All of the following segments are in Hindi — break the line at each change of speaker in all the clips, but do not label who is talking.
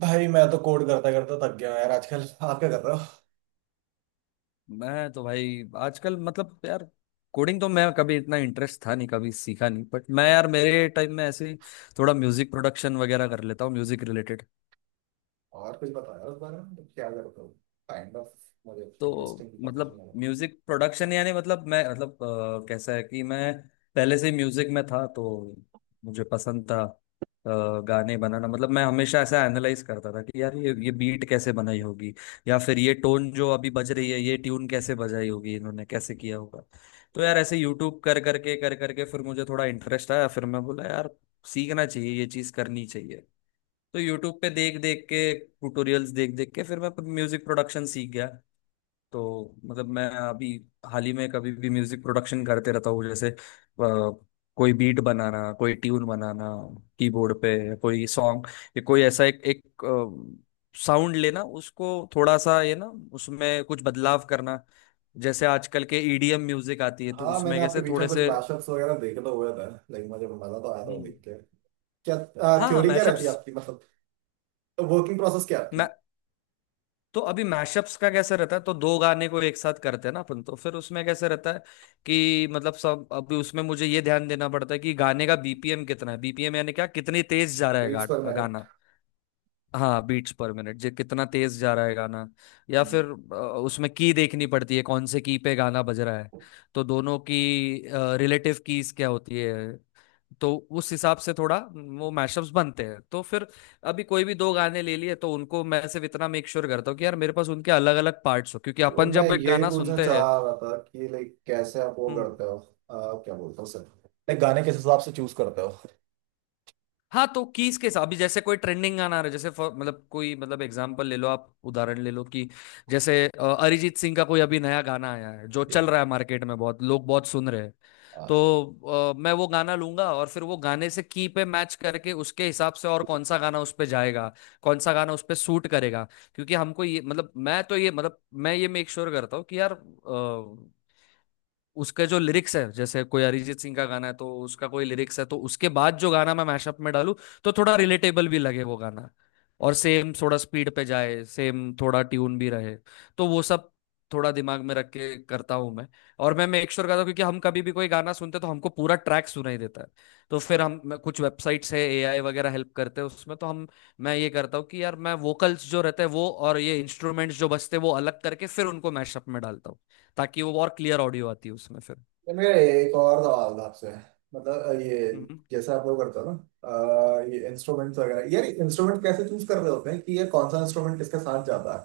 भाई, मैं तो कोड करता करता थक गया हूँ यार। आजकल आप क्या कर रहे हो?
मैं तो भाई आजकल मतलब यार कोडिंग तो मैं कभी इतना इंटरेस्ट था नहीं, कभी सीखा नहीं, बट मैं यार मेरे टाइम में ऐसे ही थोड़ा म्यूजिक प्रोडक्शन वगैरह कर लेता हूँ, म्यूजिक रिलेटेड।
और कुछ बताओ यार उस बारे में, मतलब क्या करते हो? काइंड ऑफ मुझे
तो
इंटरेस्टिंग समझ
मतलब
नहीं आ
म्यूजिक प्रोडक्शन यानी मतलब मैं मतलब कैसा है कि मैं पहले से म्यूजिक में था तो मुझे पसंद था गाने बनाना। मतलब मैं हमेशा ऐसा एनालाइज करता था कि यार ये बीट कैसे बनाई होगी, या फिर ये टोन जो अभी बज रही है ये ट्यून कैसे बजाई होगी, इन्होंने कैसे किया होगा। तो यार ऐसे यूट्यूब कर करके फिर मुझे थोड़ा इंटरेस्ट आया, फिर मैं बोला यार सीखना चाहिए, ये चीज़ करनी चाहिए। तो यूट्यूब पे देख देख के, ट्यूटोरियल्स देख देख के फिर मैं म्यूजिक प्रोडक्शन सीख गया। तो मतलब मैं अभी हाल ही में कभी भी म्यूजिक प्रोडक्शन करते रहता हूँ, जैसे कोई बीट बनाना, कोई ट्यून बनाना, कीबोर्ड पे कोई सॉन्ग, या कोई ऐसा एक एक साउंड लेना, उसको थोड़ा सा ये ना, उसमें कुछ बदलाव करना, जैसे आजकल के ईडीएम म्यूजिक आती है तो
रहा। हाँ, मैंने
उसमें
आपके
कैसे
बीच में
थोड़े
कुछ
से।
मैशअप्स वगैरह देखे तो हुए थे, लेकिन मुझे मजा तो आया था वो
हम्म,
देख के। क्या
हाँ,
थ्योरी क्या रहती है
मैशअप्स।
आपकी? मतलब वर्किंग प्रोसेस क्या है आपकी?
तो अभी मैशअप्स का कैसे रहता है, तो दो गाने को एक साथ करते हैं ना अपन, तो फिर उसमें कैसे रहता है कि मतलब सब अभी उसमें मुझे ये ध्यान देना पड़ता है कि गाने का बीपीएम कितना है। बीपीएम यानी क्या, कितनी तेज जा रहा है
बीट्स
गाना
पर मिनट।
गाना। हाँ, बीट्स पर मिनट जे कितना तेज जा रहा है गाना। या
हम्म।
फिर अ, उसमें की देखनी पड़ती है कौन से की पे गाना बज रहा है। तो दोनों की रिलेटिव कीज क्या होती है, तो उस हिसाब से थोड़ा वो मैशअप्स बनते हैं। तो फिर अभी कोई भी दो गाने ले लिए तो उनको मैं सिर्फ इतना मेक श्योर करता हूँ कि यार मेरे पास उनके अलग अलग पार्ट्स हो, क्योंकि अपन
मैं
जब एक
यही
गाना
पूछना
सुनते
चाह
हैं।
रहा था कि लाइक कैसे आप वो
हम्म,
करते हो, क्या बोलते हो सर? लाइक गाने किस हिसाब से चूज करते हो?
हाँ, तो कीज के साथ अभी जैसे कोई ट्रेंडिंग गाना आ रहा है, जैसे मतलब कोई मतलब एग्जांपल ले लो, आप उदाहरण ले लो कि जैसे अरिजीत सिंह का कोई अभी नया गाना आया है जो चल रहा है मार्केट में, बहुत लोग बहुत सुन रहे हैं।
जी।
तो मैं वो गाना लूंगा और फिर वो गाने से की पे मैच करके उसके हिसाब से, और कौन सा गाना उस पे जाएगा, कौन सा गाना उस पे सूट करेगा। क्योंकि हमको ये मतलब मैं तो ये मतलब मैं ये मेक श्योर करता हूँ कि यार उसके जो लिरिक्स है, जैसे कोई अरिजीत सिंह का गाना है तो उसका कोई लिरिक्स है, तो उसके बाद जो गाना मैं मैशअप में डालूं तो थोड़ा रिलेटेबल भी लगे वो गाना, और सेम थोड़ा स्पीड पे जाए, सेम थोड़ा ट्यून भी रहे। तो वो सब थोड़ा दिमाग में रख के करता हूँ मैं। और मैं मेक श्योर करता हूँ क्योंकि हम कभी भी कोई गाना सुनते हैं तो हमको पूरा ट्रैक सुनाई देता है, तो फिर हम कुछ वेबसाइट्स है, एआई वगैरह हेल्प करते हैं उसमें, तो हम मैं ये करता हूँ कि यार मैं वोकल्स जो रहते हैं वो और ये इंस्ट्रूमेंट्स जो बजते हैं वो अलग करके फिर उनको मैशअप में डालता हूँ, ताकि वो और क्लियर ऑडियो आती है उसमें फिर।
ये मेरा एक और सवाल था आपसे, मतलब ये,
हम्म
जैसे आप लोग करते हो ना, ये इंस्ट्रूमेंट्स वगैरह यार। इंस्ट्रूमेंट कैसे चूज कर रहे होते हैं कि ये कौन सा इंस्ट्रूमेंट किसके साथ जाता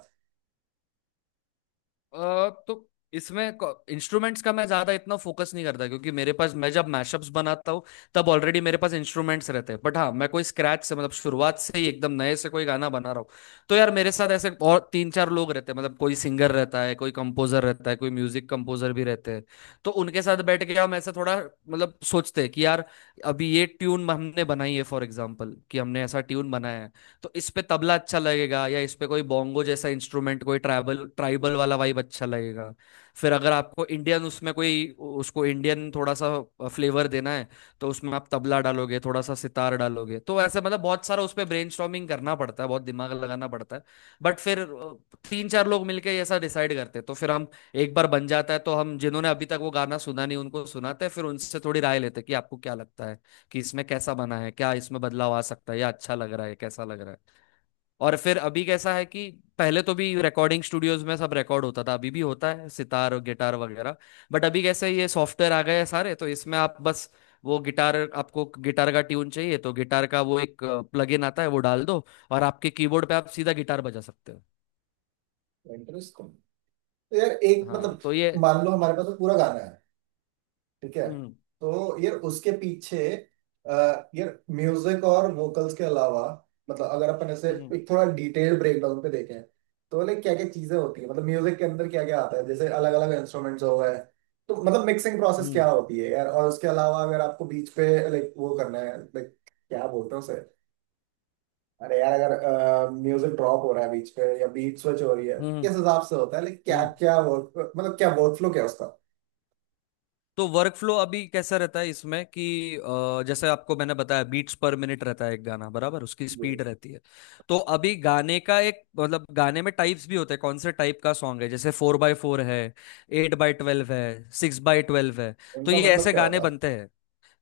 तो इसमें इंस्ट्रूमेंट्स का मैं ज्यादा इतना फोकस नहीं करता, क्योंकि मेरे पास मैं जब मैशअप्स बनाता हूँ तब ऑलरेडी मेरे पास इंस्ट्रूमेंट्स रहते हैं। बट हाँ, मैं कोई स्क्रैच से मतलब शुरुआत से ही एकदम नए से कोई गाना बना रहा हूँ तो यार मेरे साथ ऐसे और तीन चार लोग रहते हैं, मतलब कोई सिंगर रहता है, कोई कंपोजर रहता है, कोई म्यूजिक कंपोजर भी रहते हैं। तो उनके साथ बैठ के हम ऐसा थोड़ा मतलब सोचते हैं कि यार अभी ये ट्यून हमने बनाई है, फॉर एग्जाम्पल कि हमने ऐसा ट्यून बनाया है तो इस पे तबला अच्छा लगेगा, या इस पे कोई बोंगो जैसा इंस्ट्रूमेंट, कोई ट्राइबल ट्राइबल वाला वाइब अच्छा लगेगा। फिर अगर आपको इंडियन उसमें कोई उसको इंडियन थोड़ा सा फ्लेवर देना है तो उसमें आप तबला डालोगे, थोड़ा सा सितार डालोगे। तो ऐसे मतलब बहुत सारा उस पे ब्रेनस्टॉर्मिंग करना पड़ता है, बहुत दिमाग लगाना पड़ता है। बट फिर तीन चार लोग मिलके ये ऐसा डिसाइड करते हैं, तो फिर हम, एक बार बन जाता है तो हम जिन्होंने अभी तक वो गाना सुना नहीं उनको सुनाते हैं, फिर उनसे थोड़ी राय लेते हैं कि आपको क्या लगता है कि इसमें कैसा बना है, क्या इसमें बदलाव आ सकता है, या अच्छा लग रहा है, कैसा लग रहा है। और फिर अभी कैसा है कि पहले तो भी रिकॉर्डिंग स्टूडियोज में सब रिकॉर्ड होता था, अभी भी होता है सितार और गिटार वगैरह। बट अभी कैसे ये सॉफ्टवेयर आ गए हैं सारे तो इसमें आप बस वो गिटार, आपको गिटार का ट्यून चाहिए तो गिटार का वो एक प्लगइन आता है, वो डाल दो और आपके कीबोर्ड पे आप सीधा गिटार बजा सकते हो।
है? इंटरेस्ट को। तो यार एक
हाँ,
मतलब,
तो ये।
मान लो हमारे पास तो पूरा गाना है, ठीक है?
हम्म।
तो यार उसके पीछे, अ, यार म्यूजिक और वोकल्स के अलावा, मतलब अगर अपन ऐसे
हम्म।
एक थोड़ा डिटेल ब्रेकडाउन पे देखें, तो लाइक क्या क्या चीजें होती है मतलब? म्यूजिक के अंदर क्या क्या आता है? जैसे अलग अलग इंस्ट्रूमेंट्स हो गए, तो मतलब मिक्सिंग प्रोसेस क्या
हम्म।
होती है यार? और उसके अलावा अगर आपको बीच पे लाइक वो करना है, लाइक क्या बोलते हैं उसे? अरे यार, अगर म्यूजिक ड्रॉप हो रहा है बीच पे, या बीट स्विच हो रही है,
हम्म।
किस हिसाब से होता है? लाइक क्या
हम्म।
क्या वर्क, मतलब क्या वर्क फ्लो क्या है उसका?
तो वर्क फ्लो अभी कैसा रहता है इसमें कि जैसे आपको मैंने बताया बीट्स पर मिनट रहता है एक गाना, बराबर उसकी
जी।
स्पीड रहती है। तो अभी गाने का एक मतलब गाने में टाइप्स भी होते हैं, कौन से टाइप का सॉन्ग है, जैसे फोर बाय फोर है, एट बाय ट्वेल्व है, सिक्स बाय ट्वेल्व है। तो
इनका
ये
मतलब
ऐसे
क्या
गाने
होता
बनते हैं।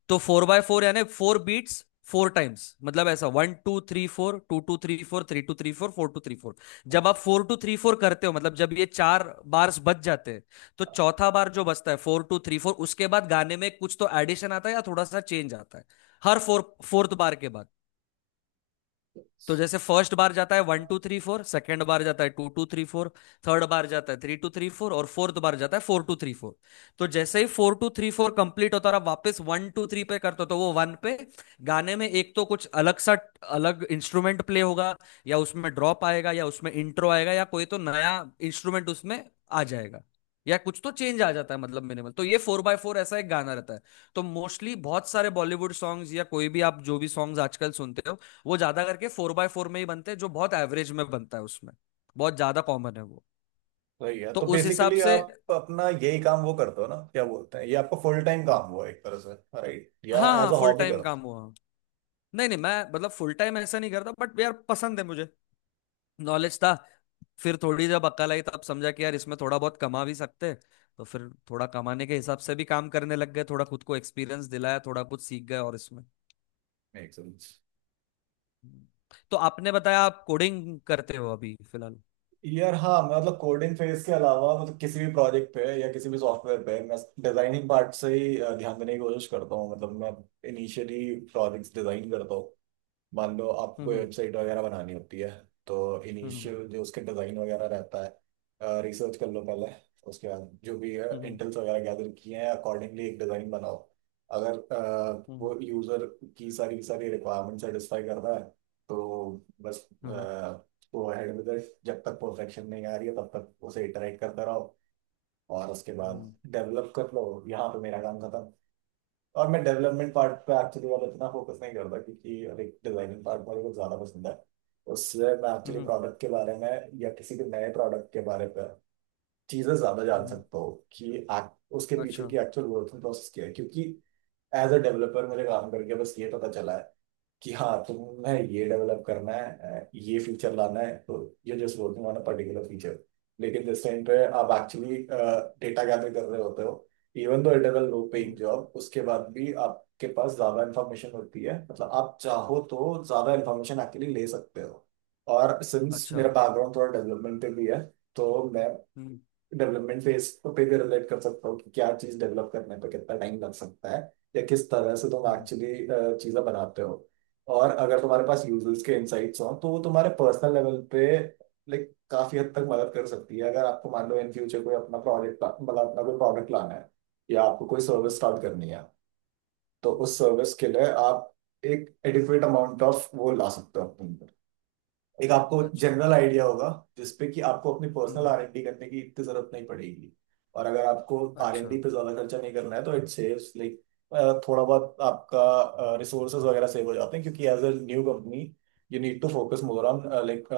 तो फोर बाय फोर यानी फोर बीट्स, फोर टाइम्स, मतलब ऐसा one two three four, two two three four, three two three four, four two three four. जब आप फोर टू थ्री फोर करते हो, मतलब जब ये चार बार्स बच जाते हैं, तो
है?
चौथा बार जो बचता है फोर टू थ्री फोर, उसके बाद गाने में कुछ तो एडिशन आता है या थोड़ा सा चेंज आता है, हर फोर फोर्थ बार के बाद। तो जैसे फर्स्ट बार जाता है one two three four, second bar जाता है two two three four, third bar जाता है थ्री टू थ्री फोर, और फोर्थ बार जाता है फोर टू थ्री फोर। तो जैसे ही four two three four complete होता और आप वापस वन टू थ्री पे करते हो तो वो वन पे गाने में एक तो कुछ अलग सा अलग इंस्ट्रूमेंट प्ले होगा, या उसमें ड्रॉप आएगा, या उसमें इंट्रो आएगा, या कोई तो नया इंस्ट्रूमेंट उसमें आ जाएगा, या कुछ तो चेंज आ जाता है। मतलब मिनिमल तो ये फोर बाय फोर ऐसा एक गाना रहता है। तो मोस्टली बहुत सारे बॉलीवुड सॉन्ग्स, या कोई भी आप जो भी सॉन्ग्स आजकल सुनते हो वो ज्यादा करके फोर बाय फोर में ही बनते हैं, जो बहुत एवरेज में बनता है उसमें बहुत ज्यादा कॉमन है वो।
वही है।
तो
तो
उस हिसाब
बेसिकली
से।
आप अपना यही काम वो करते हो ना, क्या बोलते हैं, ये आपका फुल टाइम काम हुआ एक तरह से, राइट? या
हाँ
एज
हाँ,
अ
फुल
हॉबी
टाइम
करते
काम
हो?
हुआ। नहीं नहीं, मैं मतलब फुल टाइम ऐसा नहीं करता, बट यार पसंद है मुझे, नॉलेज था, फिर थोड़ी जब अक्ल आई तब समझा कि यार इसमें थोड़ा बहुत कमा भी सकते हैं। तो फिर थोड़ा कमाने के हिसाब से भी काम करने लग गए, थोड़ा खुद को एक्सपीरियंस दिलाया, थोड़ा कुछ सीख गए और इसमें।
Make sense.
तो आपने बताया आप कोडिंग करते हो अभी फिलहाल।
यार हाँ, मतलब कोडिंग फेज के अलावा, मतलब किसी भी प्रोजेक्ट पे या किसी भी सॉफ्टवेयर पे, मैं डिजाइनिंग पार्ट से ही ध्यान देने की कोशिश करता हूँ। मतलब मैं इनिशियली प्रोजेक्ट्स डिजाइन करता हूँ। मान लो आपको कोई
हम्म।
वेबसाइट वगैरह बनानी होती है, तो
हम्म।
इनिशियल जो उसके डिज़ाइन वगैरह रहता है, रिसर्च कर लो पहले। उसके बाद जो भी
हम्म।
इंटेल्स वगैरह गैदर किए हैं, अकॉर्डिंगली एक डिज़ाइन बनाओ। अगर
हम्म।
वो यूज़र की सारी रिक्वायरमेंट सेटिस्फाई कर रहा है, तो बस
hmm. Hmm.
Go ahead with it. जब तक परफेक्शन नहीं आ रही है, तब तक उसे इटरेट करते रहो। और उसके बाद
हम्म।
डेवलप कर लो। यहाँ पे मेरा काम खत्म। और मैं डेवलपमेंट पार्ट पे एक्चुअली वाला इतना फोकस नहीं करता, क्योंकि लाइक डिजाइनिंग पार्ट मुझे कुछ ज़्यादा पसंद है। उससे मैं
हम्म,
एक्चुअली
हम्म,
प्रोडक्ट के बारे में या किसी भी नए प्रोडक्ट के बारे में चीज़ें ज़्यादा जान
हम्म,
सकता हूँ कि उसके पीछे
अच्छा।
की एक्चुअल वर्किंग प्रोसेस क्या है। क्योंकि एज अ डेवलपर मेरे काम करके बस ये पता चला है कि हाँ, तुम्हें ये डेवलप करना है, ये फीचर लाना है, तो ये just working on a particular feature. लेकिन जिस टाइम पे आप एक्चुअली डेटा गैदर कर रहे होते हो, even though it is a low paying
hmm,
job, उसके बाद भी आपके पास ज्यादा इन्फॉर्मेशन होती है। मतलब आप चाहो तो ज्यादा इन्फॉर्मेशन एक्चुअली ले सकते हो। और सिंस
अच्छा।
मेरा बैकग्राउंड थोड़ा डेवलपमेंट पे भी है, तो मैं
हम्म।
डेवलपमेंट फेज पे भी रिलेट कर सकता हो कि क्या चीज डेवलप करने पे कितना टाइम लग सकता है, या किस तरह से तुम
हम्म।
एक्चुअली चीजें बनाते हो। और अगर तुम्हारे पास यूजर्स के इनसाइट्स हो, तो वो तुम्हारे पर्सनल लेवल पे लाइक काफी हद तक मदद कर सकती है। अगर आपको मान लो इन फ्यूचर कोई अपना प्रोजेक्ट, मतलब अपना कोई प्रोडक्ट लाना है, या आपको कोई सर्विस
हम्म।
स्टार्ट करनी है, तो
हम्म,
उस सर्विस के लिए आप एक एडिक्वेट अमाउंट ऑफ वो ला सकते हो अपने, एक आपको
अच्छा।
जनरल आइडिया होगा जिसपे कि आपको अपनी पर्सनल
हम्म,
R&D करने की इतनी जरूरत नहीं पड़ेगी। और अगर आपको आर एन
अच्छा।
डी पे ज्यादा खर्चा नहीं करना है, तो इट सेव्स लाइक थोड़ा बहुत आपका रिसोर्सेज वगैरह सेव हो जाते हैं। क्योंकि as a new company, you need to focus more on like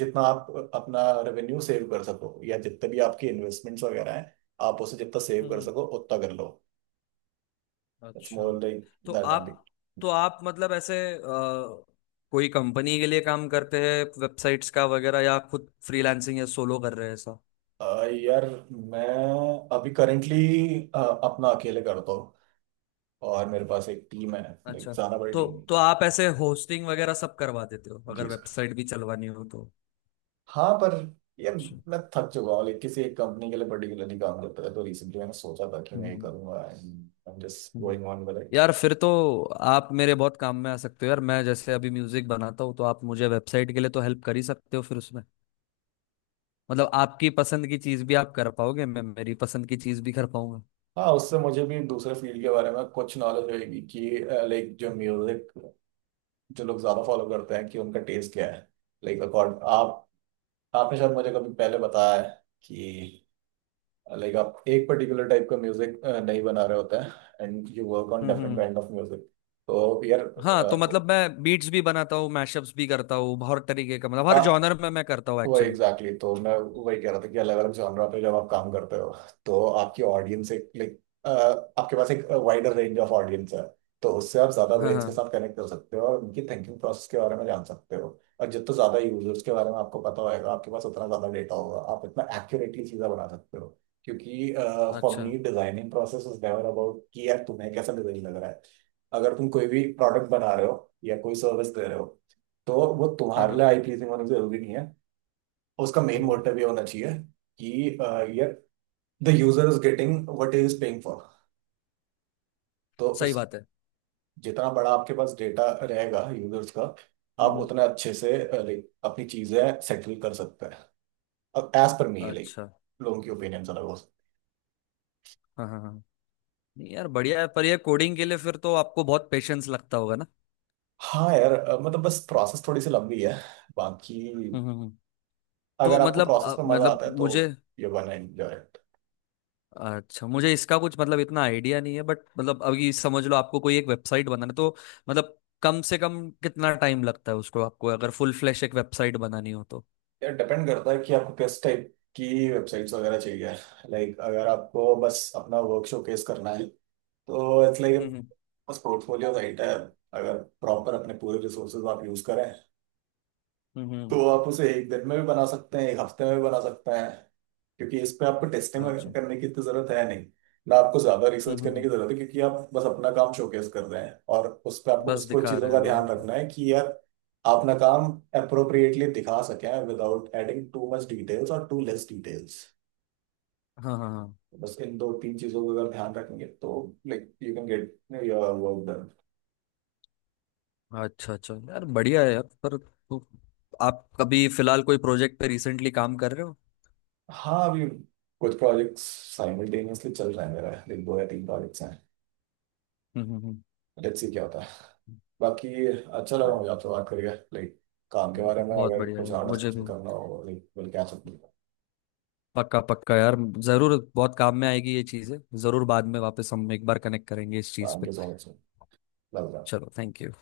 जितना आप अपना रेवेन्यू सेव कर सको, या जितने भी आपकी इन्वेस्टमेंट्स वगैरह हैं, आप उसे जितना सेव कर
हम्म,
सको उतना कर लो। इट्स
अच्छा।
मोर लाइक
तो
दैट ओनली।
आप तो आप मतलब ऐसे कोई कंपनी के लिए काम करते हैं वेबसाइट्स का वगैरह, या खुद फ्रीलांसिंग या सोलो कर रहे हैं ऐसा।
यार मैं अभी करेंटली अपना अकेले करता हूँ, और मेरे पास एक टीम है, लाइक
अच्छा।
ज्यादा बड़ी
तो
टीम नहीं।
तो आप ऐसे होस्टिंग वगैरह सब करवा देते हो अगर
जी सर।
वेबसाइट भी चलवानी हो तो।
हाँ पर यार
अच्छा,
मैं थक चुका हूँ। लाइक किसी एक कंपनी के लिए पर्टिकुलरली काम करता था, तो रिसेंटली मैंने सोचा था कि मैं ये
हम्म,
करूंगा, and I am just
hmm.
Going on with it.
यार फिर तो आप मेरे बहुत काम में आ सकते हो यार, मैं जैसे अभी म्यूजिक बनाता हूँ तो आप मुझे वेबसाइट के लिए तो हेल्प कर ही सकते हो, फिर उसमें मतलब आपकी पसंद की चीज भी आप कर पाओगे, मैं मेरी पसंद की चीज भी कर पाऊंगा।
हाँ, उससे मुझे भी दूसरे फील्ड के बारे में कुछ नॉलेज होगी कि लाइक जो म्यूजिक, जो लोग ज्यादा फॉलो करते हैं, कि उनका टेस्ट क्या है। लाइक अकॉर्ड आप, आपने शायद मुझे कभी पहले बताया है कि लाइक आप एक पर्टिकुलर टाइप का म्यूजिक नहीं बना रहे होते हैं, and you work on
hmm,
different kind of music. तो यार
हाँ तो मतलब मैं बीट्स भी बनाता हूँ, मैशअप्स भी करता हूँ, हर तरीके का मतलब हर
आ,
जॉनर में मैं करता हूँ
वही
एक्चुअली।
Exactly exactly. तो मैं वही कह रहा था कि अलग अलग जॉनरा पे जब आप काम करते हो, तो आपकी ऑडियंस एक लाइक, आपके पास एक वाइडर रेंज ऑफ ऑडियंस है। तो उससे आप ज्यादा
हाँ
ब्रेन्स के
हाँ,
साथ कनेक्ट कर सकते हो और उनकी थिंकिंग प्रोसेस के बारे में जान सकते हो। और जितना ज्यादा यूजर्स के बारे में आपको पता होगा, आपके पास उतना ज्यादा डेटा होगा, आप इतना एक्यूरेटली चीजें बना सकते हो। क्योंकि फॉर
अच्छा,
me designing process is never about कि यार तुम्हें कैसा डिजाइन लग रहा है। अगर तुम कोई भी प्रोडक्ट बना रहे हो, या कोई सर्विस दे रहे हो, तो वो
हाँ
तुम्हारे
हाँ,
लिए आई प्लीजिंग होना जरूरी नहीं है। और उसका मेन
हम्म, हम्म।
मोटिव ये होना चाहिए कि ये, the user is getting what he is paying for. तो
सही
उस,
बात है।
जितना बड़ा आपके पास डेटा रहेगा यूजर्स का,
हम्म,
आप उतना अच्छे से लाइक अपनी चीजें सेटल कर सकते हैं। अब एज पर मी लाइक
अच्छा।
लोगों की ओपिनियन अलग हो सकती।
हाँ हाँ हाँ। नहीं यार, बढ़िया है, पर ये कोडिंग के लिए फिर तो आपको बहुत पेशेंस लगता होगा ना।
हाँ यार मतलब बस प्रोसेस थोड़ी सी लंबी है। बाकी
हम्म, तो
अगर आपको
मतलब
प्रोसेस में मजा
मतलब
आता है तो
मुझे,
ये वन एंजॉय इट।
अच्छा, मुझे इसका कुछ मतलब इतना आइडिया नहीं है, बट मतलब अभी समझ लो आपको कोई एक वेबसाइट बनाना है, तो मतलब कम से कम कितना टाइम लगता है उसको, आपको अगर फुल फ्लैश एक वेबसाइट बनानी हो तो।
यार डिपेंड करता है कि आपको किस टाइप की वेबसाइट्स वगैरह चाहिए। लाइक अगर आपको बस अपना वर्क शोकेस करना है, तो इट्स लाइक
हम्म,
बस पोर्टफोलियो, राइट है। अगर प्रॉपर अपने पूरे रिसोर्सेज आप यूज करें,
हम्म,
तो आप उसे एक दिन में भी बना सकते हैं, एक हफ्ते में भी बना सकते हैं। क्योंकि इस पे आपको टेस्टिंग वगैरह
अच्छा।
करने की तो जरूरत है नहीं, ना आपको ज्यादा
हम्म,
रिसर्च
हम्म,
करने की जरूरत है। क्योंकि आप बस अपना काम शोकेस कर रहे हैं, और उस पर आपको बस
बस
कुछ
दिखा
चीजों
रहे हैं
का
लोगों
ध्यान
को।
रखना है कि यार आप अपना काम अप्रोप्रिएटली दिखा सकें, without adding too much details और टू लेस डिटेल्स।
हाँ हाँ
बस इन दो तीन चीजों का अगर ध्यान रखेंगे, तो like you can get your work done.
हाँ, अच्छा अच्छा यार, बढ़िया है यार, पर तो आप कभी फिलहाल कोई प्रोजेक्ट पे रिसेंटली काम कर रहे हो।
हाँ अभी कुछ प्रोजेक्ट्स साइमल्टेनियसली चल रहे हैं मेरा, लाइक दो या तीन प्रोजेक्ट्स हैं।
हम्म, हम्म,
लेट्स सी क्या होता है। बाकी अच्छा लगा
हम्म,
मुझे आपसे बात करके, लाइक काम के बारे में
बहुत
अगर
बढ़िया
कुछ
यार।
और
मुझे भी
डिस्कशन करना हो, लाइक विल कैच अप।
पक्का पक्का यार, जरूर बहुत काम में आएगी ये चीजें, जरूर बाद में वापस हम एक बार कनेक्ट करेंगे इस चीज
थैंक
पे।
You so much. लग रहा
चलो, थैंक यू।